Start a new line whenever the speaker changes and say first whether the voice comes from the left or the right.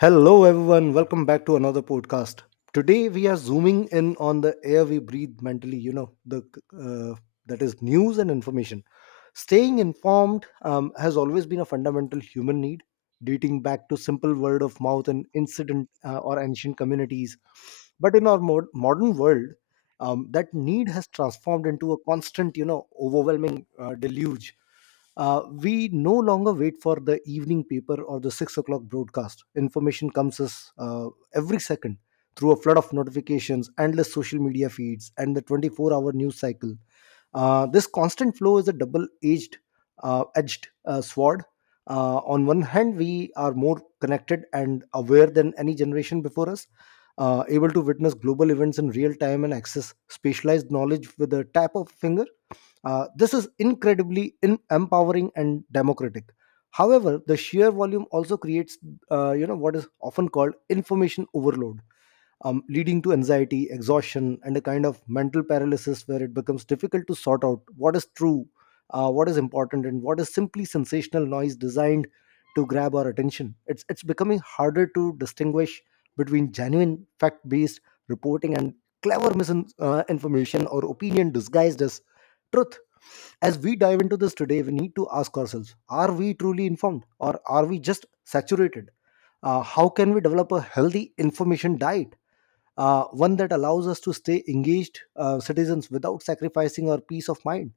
left: Hello, everyone. Welcome back to another podcast. Today, we are zooming in on the air we breathe mentally. You know, the uh, that is news and information. Staying informed has always been a fundamental human need, dating back to simple word of mouth and incident or ancient communities. But in our modern world, that need has transformed into a constant, overwhelming deluge. We no longer wait for the evening paper or the six o'clock broadcast. Information comes us every second through a flood of notifications, endless social media feeds, and the 24-hour news cycle. This constant flow is a double edged sword. On one hand, we are more connected and aware than any generation before us, able to witness global events in real time and access specialized knowledge with a tap of a finger. This is incredibly empowering and democratic. However, the sheer volume also creates, what is often called information overload leading to anxiety, exhaustion, and a kind of mental paralysis where it becomes difficult to sort out what is true, what is important, and what is simply sensational noise designed to grab our attention. It's becoming harder to distinguish between genuine fact-based reporting and clever misinformation or opinion disguised as truth. As we dive into this today, we need to ask ourselves: Are we truly informed, or are we just saturated? How can we develop a healthy information diet? One that allows us to stay engaged citizens without sacrificing our peace of mind.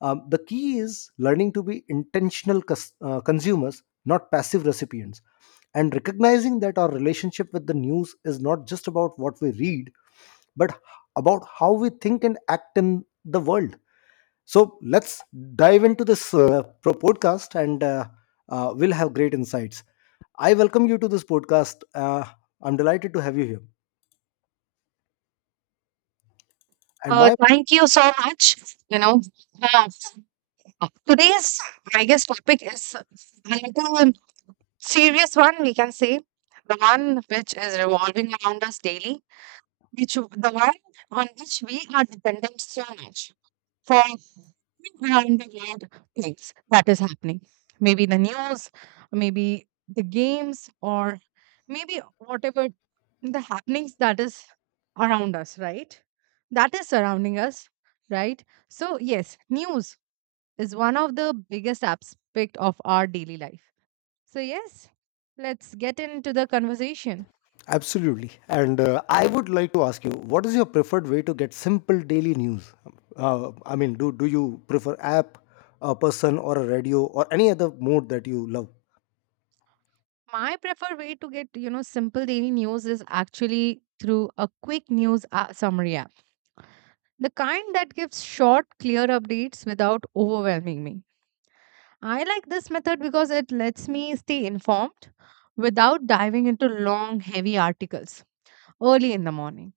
left: The key is learning to be intentional consumers, not passive recipients, and recognizing that our relationship with the news is not just about what we read, but about how we think and act in the world. So let's dive into this podcast and we'll have great insights. I welcome you to this podcast. I'm delighted to have you here. And my
right: Thank you so much. You know, uh, Today's, I guess, topic is a little serious one. We can say the one which is revolving around us daily, which the one on which we are dependent so much. For around the world things that is happening. Maybe the news, maybe the games, or maybe whatever the happenings that is around us, right? That is surrounding us, right? So, yes, news is one of the biggest aspect of our daily life. So, yes, let's get into the conversation.
left: Absolutely. And I would like to ask you, what is your preferred way to get simple daily news? I mean, do you prefer app, a person, or a radio, or any other mode that you love?
right: My preferred way to get simple daily news is actually through a quick news summary app, the kind that gives short, clear updates without overwhelming me. I like this method because it lets me stay informed without diving into long, heavy articles early in the morning.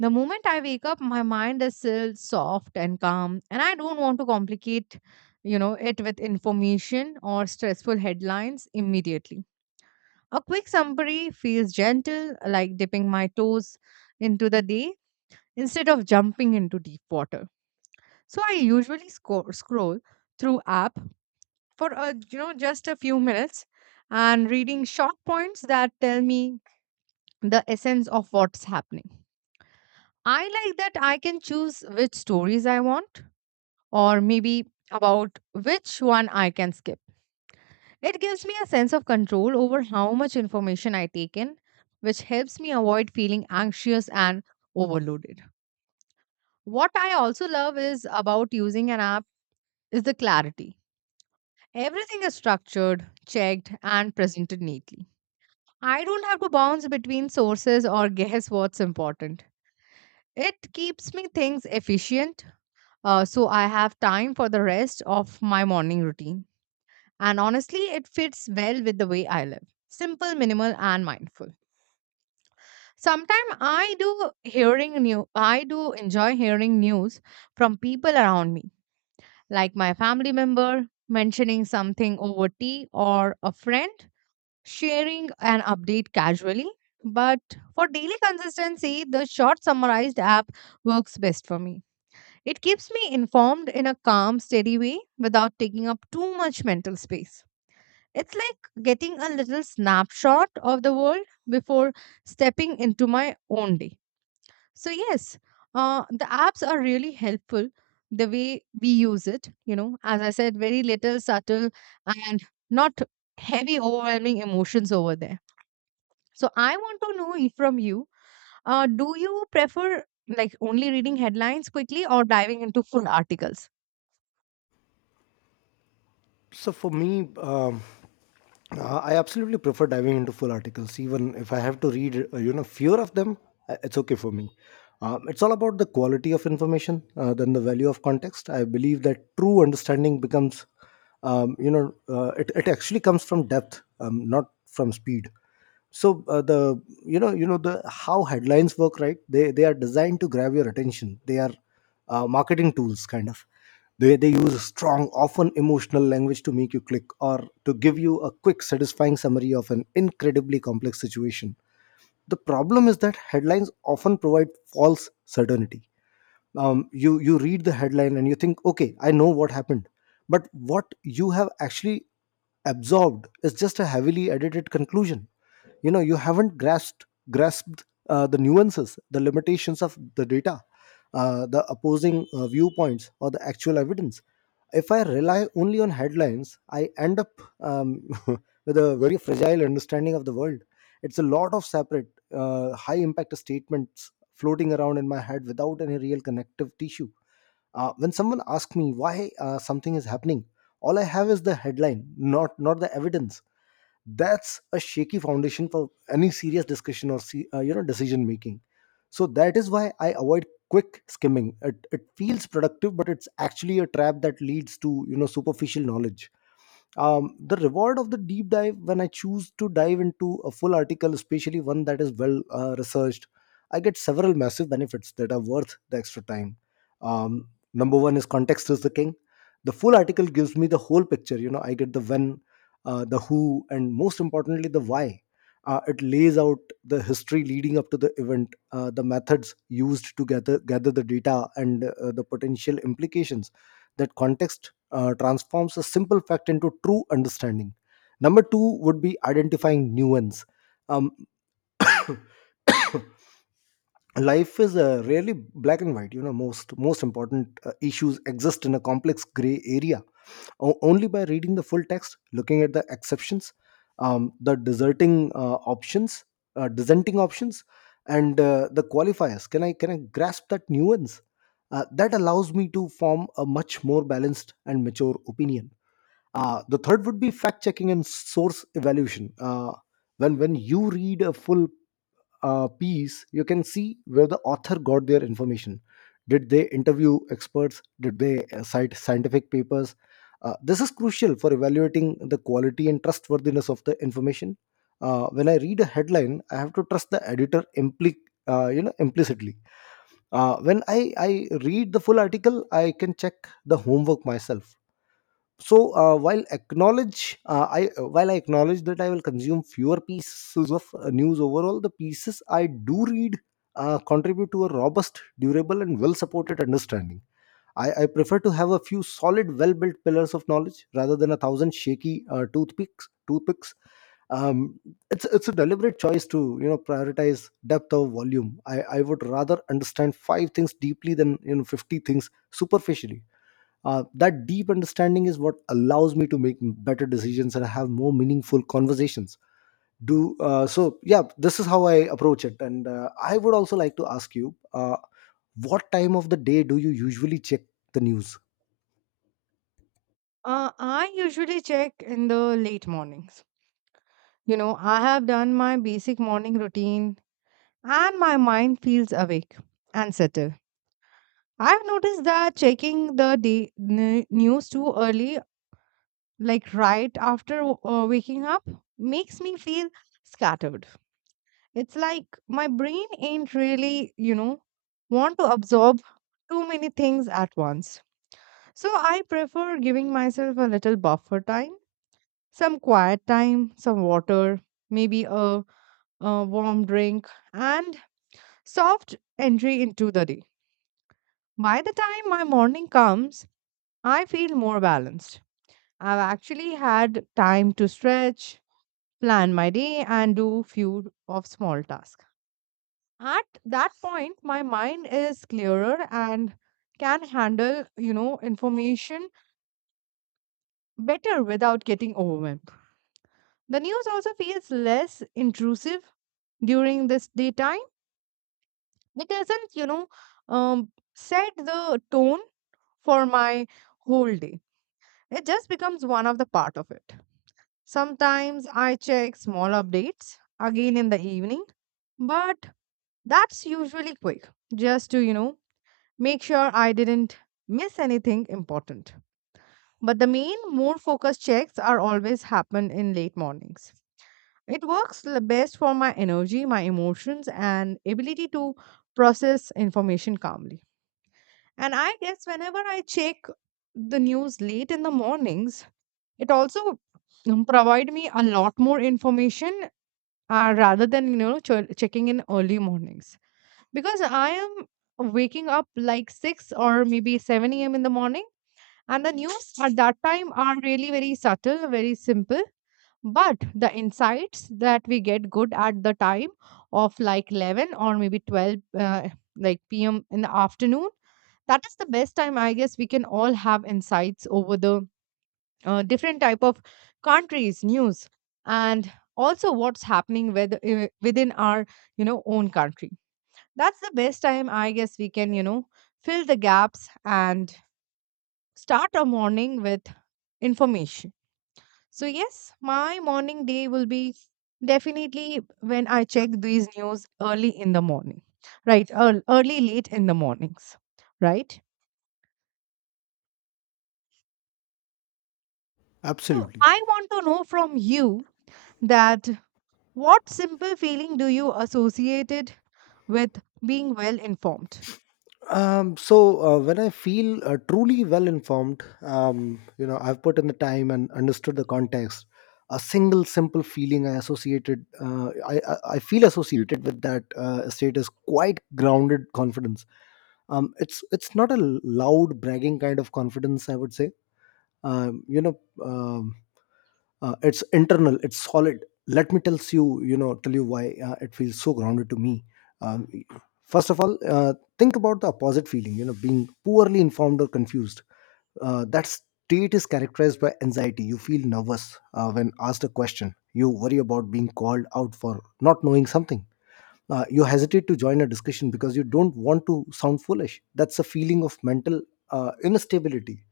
right: The moment I wake up, my mind is still soft and calm, and I don't want to complicate it with information or stressful headlines immediately. A quick summary feels gentle, like dipping my toes into the day instead of jumping into deep water. So I usually scroll through app for a, you know just a few minutes and reading short points that tell me the essence of what's happening. I like that I can choose which stories I want or maybe about which one I can skip. It gives me a sense of control over how much information I take in, which helps me avoid feeling anxious and overloaded. What I also love is about using an app is the clarity. Everything is structured, checked, and presented neatly. I don't have to bounce between sources or guess what's important. It keeps me things efficient, so I have time for the rest of my morning routine. And honestly, it fits well with the way I live. Simple, minimal, and mindful. Sometimes I do enjoy hearing news from people around me, like my family member mentioning something over tea or a friend sharing an update casually. But for daily consistency, the short summarized app works best for me. It keeps me informed in a calm, steady way without taking up too much mental space. It's like getting a little snapshot of the world before stepping into my own day. So, yes, the apps are really helpful the way we use it. As I said, very little subtle and not heavy, overwhelming emotions over there. So I want to know from you, do you prefer like only reading headlines quickly or diving into full articles?
left: So for me, I absolutely prefer diving into full articles, even if I have to read, fewer of them. It's okay for me. It's all about the quality of information than the value of context. I believe that true understanding becomes, it actually comes from depth, not from speed. So the you know the how headlines work, right? They are designed to grab your attention. They are marketing tools, kind of. They use strong, often emotional language to make you click or to give you a quick satisfying summary of an incredibly complex situation. The problem is that headlines often provide false certainty. You read the headline and you think, okay, I know what happened, but what you have actually absorbed is just a heavily edited conclusion. You know, you haven't grasped grasped the nuances, the limitations of the data, the opposing viewpoints, or the actual evidence. If I rely only on headlines, I end up with a very fragile understanding of the world. It's a lot of separate high impact statements floating around in my head without any real connective tissue. When someone asks me why something is happening, all I have is the headline, not the evidence. That's a shaky foundation for any serious discussion or decision making. So that is why I avoid quick skimming. It feels productive, but it's actually a trap that leads to superficial knowledge. The reward of the deep dive: when I choose to dive into a full article, especially one that is well researched, I get several massive benefits that are worth the extra time. um, Number one is context is the king. The full article gives me the whole picture. You know, I get the when, the who, and most importantly the why. It lays out the history leading up to the event, the methods used to gather the data, and the potential implications. That context transforms a simple fact into true understanding. Number two would be identifying nuance. Um, life is rarely black and white. You know, most important issues exist in a complex gray area. Only by reading the full text, looking at the exceptions, um, the deserting uh, options, dissenting options, and the qualifiers, can I grasp that nuance? That allows me to form a much more balanced and mature opinion. The third would be fact checking and source evaluation. When you read a full piece, you can see where the author got their information. Did they interview experts? Did they cite scientific papers? This is crucial for evaluating the quality and trustworthiness of the information. When I read a headline, I have to trust the editor implicitly. I read the full article, I can check the homework myself. So while I acknowledge that I will consume fewer pieces of news overall, the pieces I do read contribute to a robust, durable, and well supported understanding. I prefer to have a few solid, well built pillars of knowledge rather than a thousand shaky toothpicks. Um, it's it's a deliberate choice to, you know, prioritize depth over volume. I would rather understand five things deeply than, you know, 50 things superficially. That deep understanding is what allows me to make better decisions and have more meaningful conversations. Do so, yeah. This is how I approach it, and I would also like to ask you, what time of the day do you usually check the news?
right: I usually check in the late mornings. I have done my basic morning routine and my mind feels awake and settled. I've noticed that checking the news too early, like right after waking up, makes me feel scattered. It's like my brain ain't really want to absorb too many things at once. So I prefer giving myself a little buffer time, some quiet time, some water, maybe a warm drink, and soft entry into the day. By the time my morning comes, I feel more balanced. I've actually had time to stretch, plan my day, and do few of small tasks. At that point my mind is clearer and can handle information better without getting overwhelmed. The news also feels less intrusive during this daytime. It doesn't you know um, set the tone for my whole day. It just becomes one of the part of it. Sometimes I check small updates again in the evening, but that's usually quick, just to make sure I didn't miss anything important. But the main, more focused checks are always happen in late mornings. It works best for my energy, my emotions, and ability to process information calmly. And I guess whenever I check the news late in the mornings, it also provide me a lot more information rather than checking in early mornings because I am waking up like 6 or maybe 7 a.m. in the morning, and the news at that time are really very subtle, very simple. But the insights that we get good at the time of like 11 or maybe 12, like p.m. in the afternoon, that is the best time, I guess, we can all have insights over the different type of countries, news, and also what's happening with, within our own country. That's the best time, I guess, we can fill the gaps and start a morning with information. So, yes, my morning day will be definitely when I check these news early in the morning, right? Early, late in the mornings, right? So,
left: Absolutely.
right: I want to know from you that what simple feeling do you associate it with being well informed?
left: When I feel truly well informed, you know, I've put in the time and understood the context. A single simple feeling I associated, I feel associated with that state is quite grounded confidence. It's not a loud bragging kind of confidence, I would say. Um, you know, um, it's internal, it's solid. Let me tells you, you know tell you why it feels so grounded to me. um, First of all, think about the opposite feeling. You know, being poorly informed or confused, that state is characterized by anxiety. You feel nervous when asked a question. You worry about being called out for not knowing something. You hesitate to join a discussion because you don't want to sound foolish. That's a feeling of mental instability.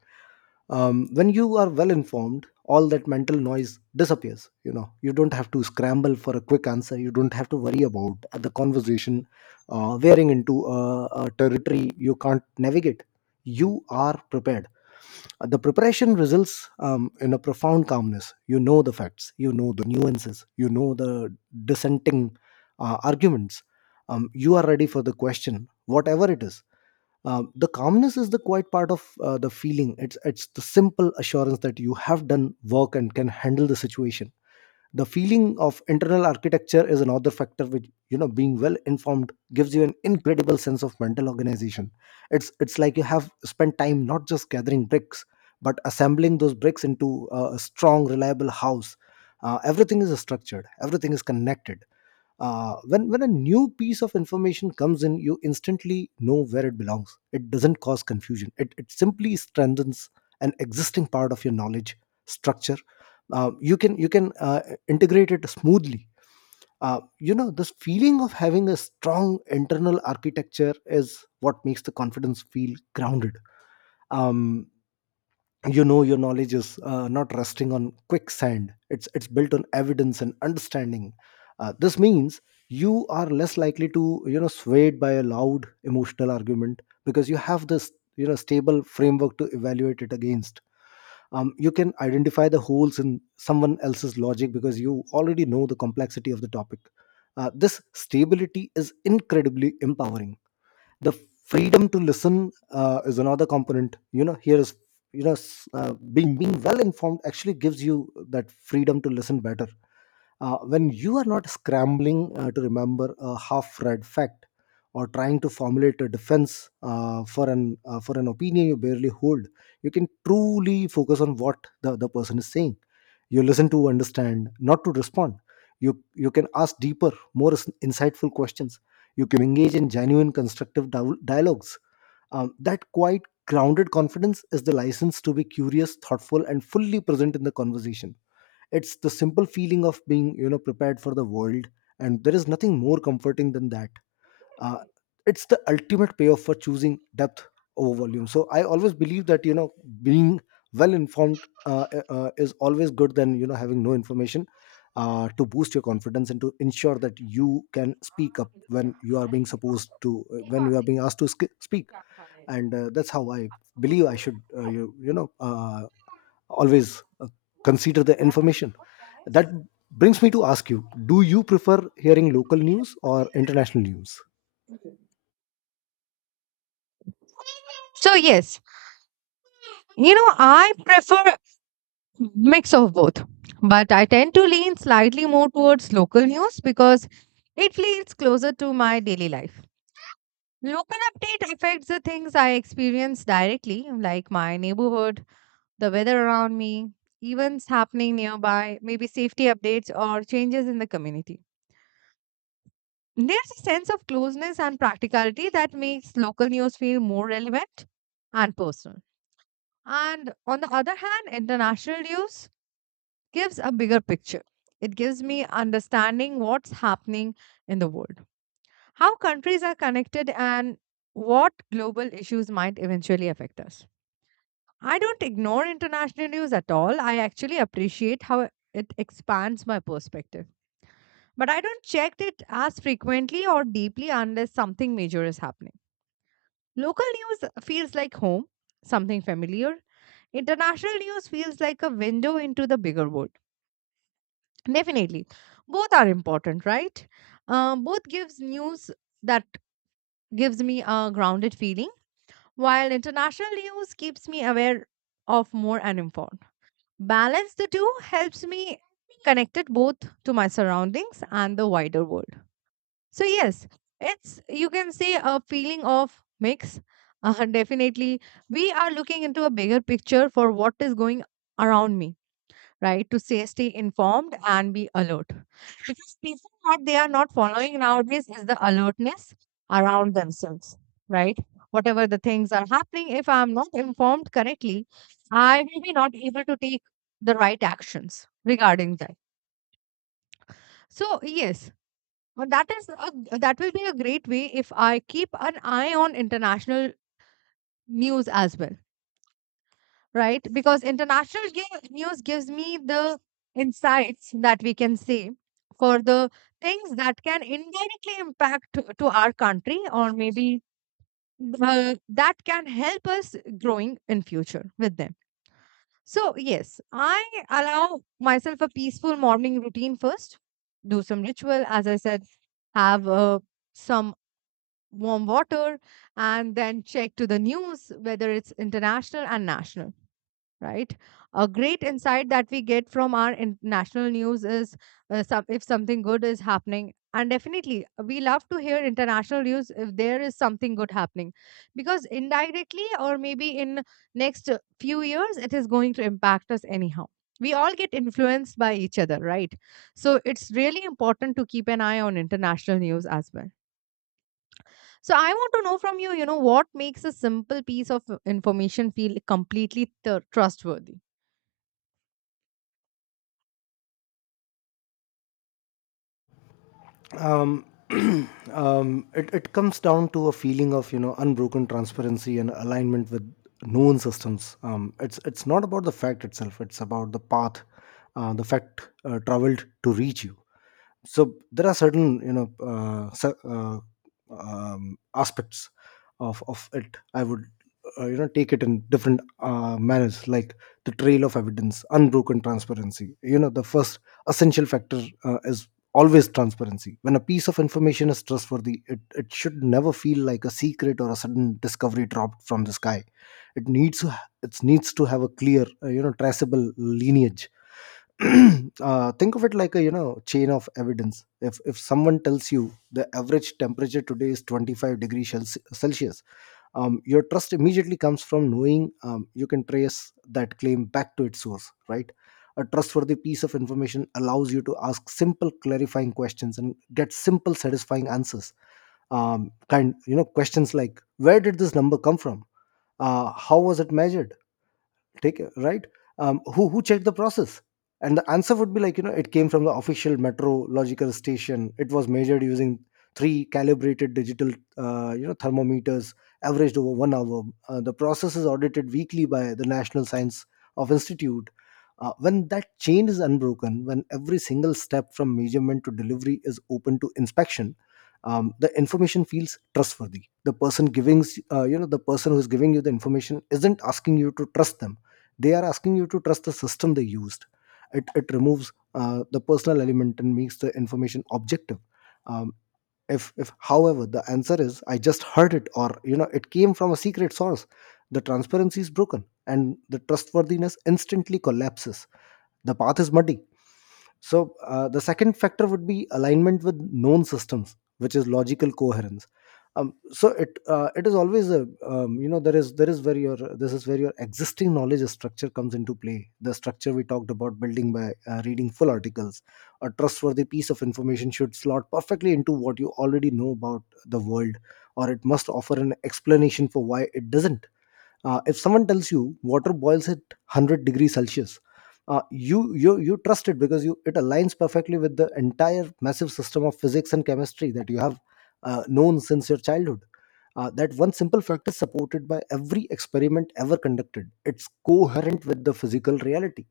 left: When you are well informed, all that mental noise disappears. You know, you don't have to scramble for a quick answer. You don't have to worry about the conversation veering into a territory you can't navigate. You are prepared. The preparation results in a profound calmness. You know the facts, you know the nuances, you know the dissenting arguments. You are ready for the question, whatever it is. The calmness is the quiet part of the feeling. It's the simple assurance that you have done work and can handle the situation. The feeling of internal architecture is another factor, which, you know, being well informed gives you an incredible sense of mental organization. It's like you have spent time not just gathering bricks, but assembling those bricks into a strong, reliable house. Everything is structured, everything is connected. When a new piece of information comes in, you instantly know where it belongs. It doesn't cause confusion. It simply strengthens an existing part of your knowledge structure. You can integrate it smoothly. You know, this feeling of having a strong internal architecture is what makes the confidence feel grounded. um, you know, your knowledge is not resting on quicksand. It's built on evidence and understanding. This means you are less likely to, you know, swayed by a loud emotional argument, because you have this, you know, stable framework to evaluate it against. You can identify the holes in someone else's logic because you already know the complexity of the topic. This stability is incredibly empowering. The freedom to listen is another component. You know, here is, being well informed actually gives you that freedom to listen better. When you are not scrambling to remember a half-read fact, or trying to formulate a defense For an for an opinion you barely hold, you can truly focus on what the other person is saying. You listen to understand, not to respond. You you can ask deeper, more insightful questions. You can engage in genuine constructive dialogues. That quite grounded confidence is the license to be curious, thoughtful and fully present in the conversation. It's the simple feeling of being, prepared for the world, and there is nothing more comforting than that. Uh, it's the ultimate payoff for choosing depth over volume. So I always believe that being well informed is always good than having no information to boost your confidence and to ensure that you can speak up when you are being supposed to, when you are being asked to speak. And that's how I believe I should, always consider the information. That brings me to ask you, do you prefer hearing local news or international news?
right: So, yes, I prefer mix of both, but I tend to lean slightly more towards local news because it feels closer to my daily life. Local update affects the things I experience directly, like my neighborhood, the weather around me, events happening nearby, maybe safety updates or changes in the community. There's a sense of closeness and practicality that makes local news feel more relevant and personal. And on the other hand, international news gives a bigger picture. It gives me understanding what's happening in the world, how countries are connected, and what global issues might eventually affect us. I don't ignore international news at all. I actually appreciate how it expands my perspective. But I don't check it as frequently or deeply unless something major is happening. Local news feels like home, something familiar. International news feels like a window into the bigger world. Definitely. Both are important, right? Both gives news that gives me a grounded feeling, while international news keeps me aware of more and informed. Balance the two helps me connected both to my surroundings and the wider world. So yes, it's you can say a feeling of mix. Definitely, we are looking into a bigger picture for what is going around me, right? To stay informed and be alert because people, what they are not following nowadays is the alertness around themselves, right? Whatever the things are happening, if I'm not informed correctly, I will be not able to take the right actions regarding that. So, yes, that is a, that will be a great way if I keep an eye on international news as well, right? Because international news gives me the insights that we can see for the things that can indirectly impact to our country or maybe that can help us growing in future with them. So yes, I allow myself a peaceful morning routine first, do some ritual, as I said, have some warm water and then check to the news whether it's international and national, right? A great insight that we get from our national news is if something good is happening. And definitely, we love to hear international news if there is something good happening, because indirectly or maybe in next few years, it is going to impact us anyhow. We all get influenced by each other, right? So it's really important to keep an eye on international news as well. So I want to know from you, what makes a simple piece of information feel completely trustworthy?
left: um, it comes down to a feeling of unbroken transparency and alignment with known systems. It's not about the fact itself, it's about the path the fact traveled to reach you. So there are certain aspects of it I would, take it in different manners, like the trail of evidence, unbroken transparency. The first essential factor is always transparency. When a piece of information is trustworthy, it should never feel like a secret or a sudden discovery dropped from the sky. It needs to it needs to have a clear, traceable lineage. Think of it like a, chain of evidence. If someone tells you the average temperature today is 25 degrees celsius, your trust immediately comes from knowing, you can trace that claim back to its source, right? A trustworthy piece of information allows you to ask simple clarifying questions and get simple satisfying answers. Kind, questions like, where did this number come from? How was it measured? Take it, right? Who checked the process? And the answer would be like, it came from the official metrological station. It was measured using three calibrated digital, thermometers averaged over 1 hour. The process is audited weekly by the national science of institute. When that chain is unbroken, when every single step from measurement to delivery is open to inspection, the information feels trustworthy. The person giving, the person who's giving you the information isn't asking you to trust them, they are asking you to trust the system they used. It removes the personal element and makes the information objective. um, if however the answer is, I just heard it, or it came from a secret source, the transparency is broken and the trustworthiness instantly collapses. The path is muddy. So the second factor would be alignment with known systems, which is logical coherence. So it is always a there is where your, this is where your existing knowledge structure comes into play. The structure we talked about building by reading full articles, a trustworthy piece of information should slot perfectly into what you already know about the world, or it must offer an explanation for why it doesn't. If someone tells you water boils at 100 degrees Celsius, you trust it because you, it aligns perfectly with the entire massive system of physics and chemistry that you have known since your childhood. That one simple fact is supported by every experiment ever conducted. It's coherent with the physical reality.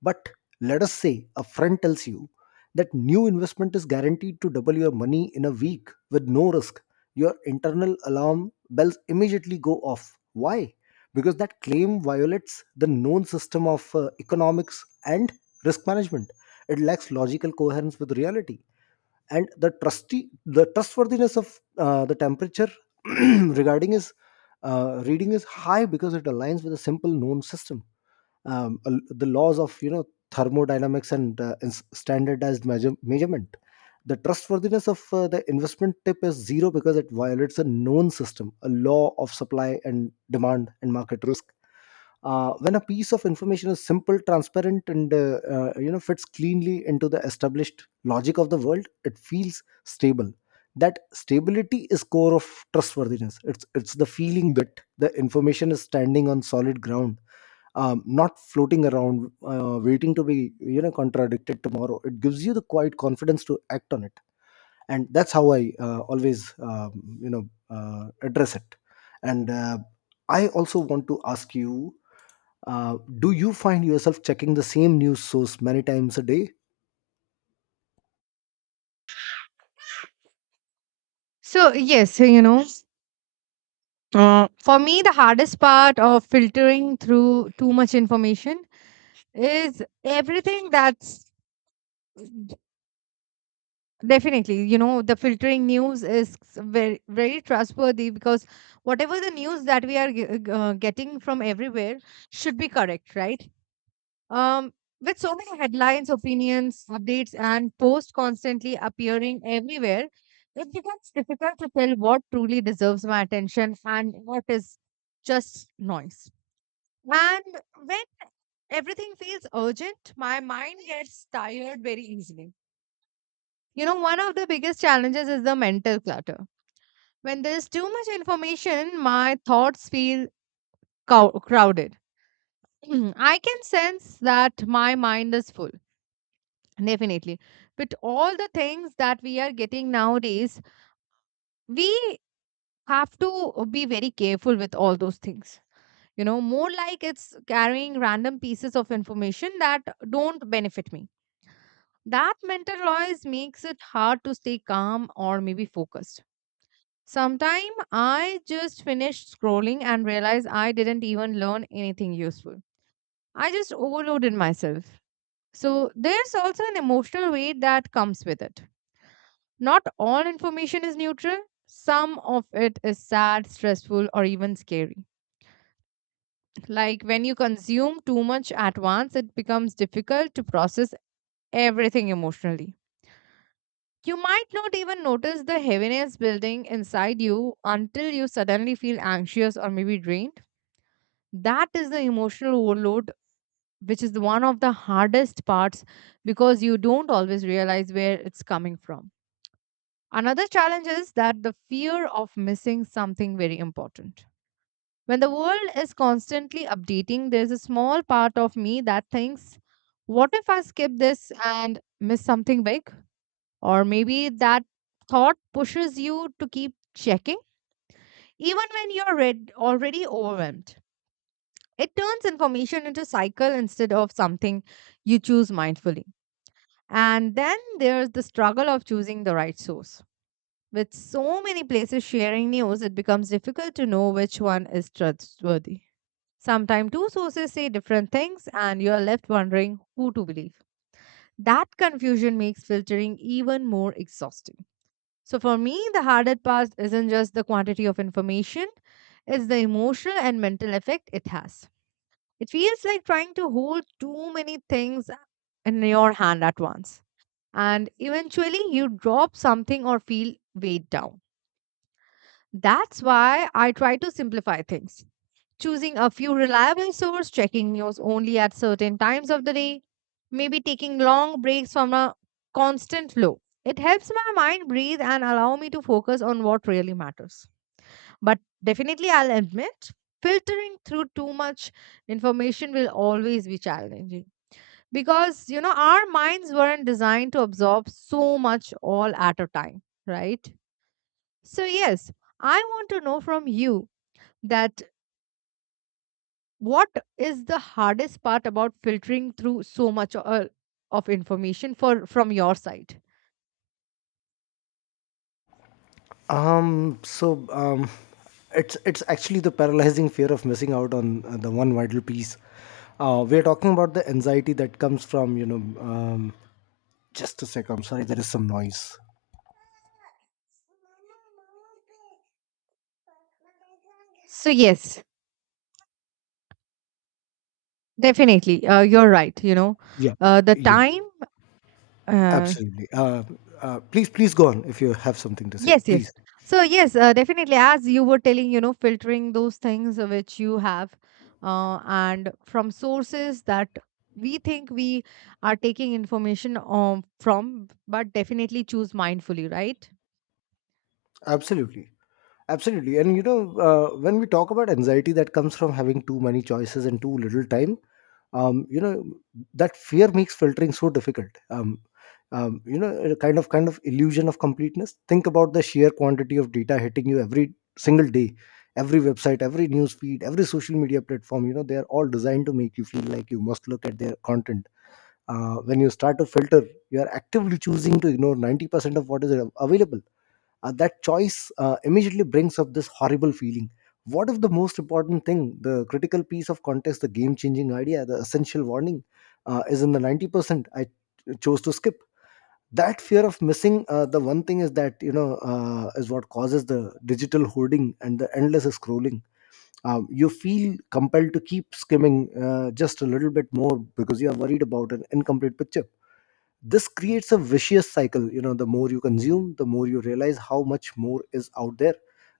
left: But let us say a friend tells you that new investment is guaranteed to double your money in a week with no risk. Your internal alarm bells immediately go off. Why? Because that claim violates the known system of economics and risk management. It lacks logical coherence with reality. And the trusty the trustworthiness of the temperature regarding is reading is high because it aligns with a simple known system, the laws of, thermodynamics and standardized measurement. The trustworthiness of the investment tip is zero because it violates a known system, a law of supply and demand and market risk. When a piece of information is simple, transparent and fits cleanly into the established logic of the world, it feels stable. That stability is core of trustworthiness. It's the feeling that the information is standing on solid ground, not floating around, waiting to be, contradicted tomorrow. It gives you the quiet confidence to act on it. And that's how I, always you know address it. And I also want to ask you, do you find yourself checking the same news source many times a day?
right: So, yes, for me, the hardest part of filtering through too much information is everything that's definitely, the filtering news is very, very trustworthy because whatever the news that we are getting from everywhere should be correct, right? Um, with so many headlines, opinions, updates, and posts constantly appearing everywhere, it becomes difficult to tell what truly deserves my attention and what is just noise. And when everything feels urgent, my mind gets tired very easily. One of the biggest challenges is the mental clutter. When there's too much information, my thoughts feel crowded. I can sense that my mind is full. Definitely. But all the things that we are getting nowadays, we have to be very careful with all those things. More like it's carrying random pieces of information that don't benefit me. That mental noise makes it hard to stay calm or maybe focused. Sometime I just finish scrolling and realize I didn't even learn anything useful. I just overloaded myself. So there's also an emotional weight that comes with it. Not all information is neutral. Some of it is sad, stressful, or even scary. Like when you consume too much at once, it becomes difficult to process everything emotionally. You might not even notice the heaviness building inside you until you suddenly feel anxious or maybe drained. That is the emotional overload, which is the one of the hardest parts because you don't always realize where it's coming from. Another challenge is that the fear of missing something very important. When the world is constantly updating, there's a small part of me that thinks, what if I skip this and miss something big? Or maybe that thought pushes you to keep checking, even when you're already overwhelmed. It turns information into cycle instead of something you choose mindfully. And then there's the struggle of choosing the right source. With so many places sharing news, it becomes difficult to know which one is trustworthy. Sometimes two sources say different things, and you are left wondering who to believe. That confusion makes filtering even more exhausting. So, for me, the harder part isn't just the quantity of information, it's the emotional and mental effect it has. It feels like trying to hold too many things in your hand at once. And eventually, you drop something or feel weighed down. That's why I try to simplify things, choosing a few reliable sources, checking news only at certain times of the day, maybe taking long breaks from a constant flow. It helps my mind breathe and allow me to focus on what really matters. But definitely, I'll admit, filtering through too much information will always be challenging because you know our minds weren't designed to absorb so much all at a time, right? So, yes, I want to know from you that what is the hardest part about filtering through so much of information for from your side.
left: Um, so um, it's actually the paralyzing fear of missing out on the one vital piece. We're talking about the anxiety that comes from, just a sec. I'm sorry, there is some noise.
right: So yes, definitely, you're right.
left: Yeah,
right: The
left: yeah,
right: time uh,
left: absolutely. Please, please go on if you have something to say.
right: Yes,
left: Please.
right: yes. So yes, definitely. As you were telling, filtering those things which you have, and from sources that we think we are taking information from, but definitely choose mindfully, right?
left: Absolutely. Absolutely. And you know, when we talk about anxiety that comes from having too many choices and too little time, um, you know, that fear makes filtering so difficult. A kind of illusion of completeness. Think about the sheer quantity of data hitting you every single day, every website, every news feed, every social media platform. You know, they are all designed to make you feel like you must look at their content. When you start to filter, you are actively choosing to ignore 90% of what is available. That choice immediately brings up this horrible feeling. What if the most important thing, the critical piece of context, the game changing idea, the essential warning is in the 90% I chose to skip? That fear of missing the one thing is that, is what causes the digital hoarding and the endless scrolling. You feel compelled to keep skimming just a little bit more because you are worried about an incomplete picture. This creates a vicious cycle. You know, the more you consume, the more you realize how much more is out there.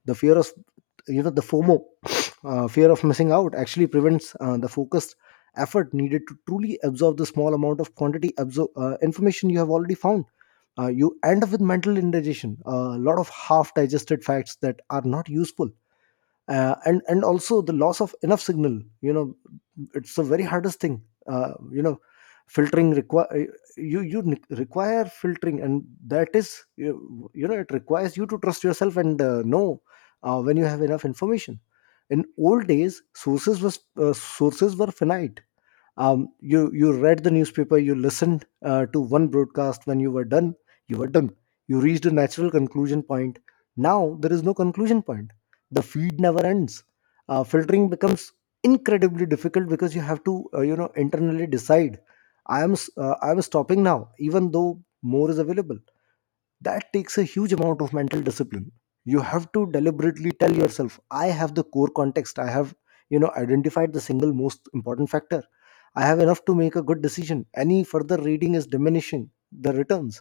left: The fear of, the FOMO fear of missing out actually prevents the focused effort needed to truly absorb the small amount of quantity information you have already found. You end up with mental indigestion, a lot of half digested facts that are not useful. And also the loss of enough signal. You know, it's the very hardest thing. uh, you know filtering require you you ne- require filtering, and that is, you know it requires you to trust yourself and know when you have enough information. In old days, sources were finite. You read the newspaper, you listened to one broadcast. When you were done, you were done. You reached a natural conclusion point. Now there is no conclusion point. The feed never ends. Filtering becomes incredibly difficult because you have to, internally decide, I am stopping now, even though more is available. That takes a huge amount of mental discipline. You have to deliberately tell yourself, I have the core context, I have, identified the single most important factor, I have enough to make a good decision. Any further reading is diminishing the returns.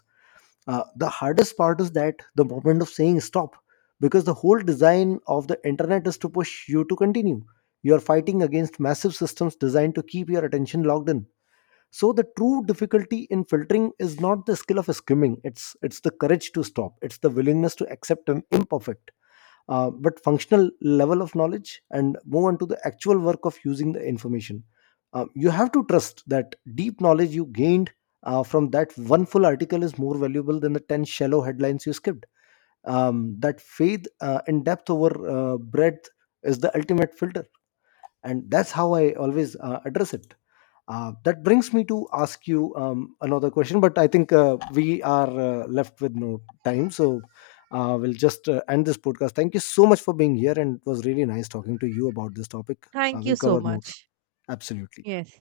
left: The hardest part is that the moment of saying stop, because the whole design of the internet is to push you to continue. You are fighting against massive systems designed to keep your attention logged in. So the true difficulty in filtering is not the skill of skimming, it's the courage to stop. It's the willingness to accept an imperfect but functional level of knowledge and move on to the actual work of using the information. You have to trust that deep knowledge you gained from that one full article is more valuable than the 10 shallow headlines you skipped. um, that faith in depth over breadth is the ultimate filter. And that's how I always address it. That brings me to ask you another question, but I think we are left with no time, so we'll just end this podcast. Thank you so much for being here, and it was really nice talking to you about this topic.
right: Thank you
left: We'll
right: so
left: cover more.
right: much.
left: Absolutely.
right: Yes.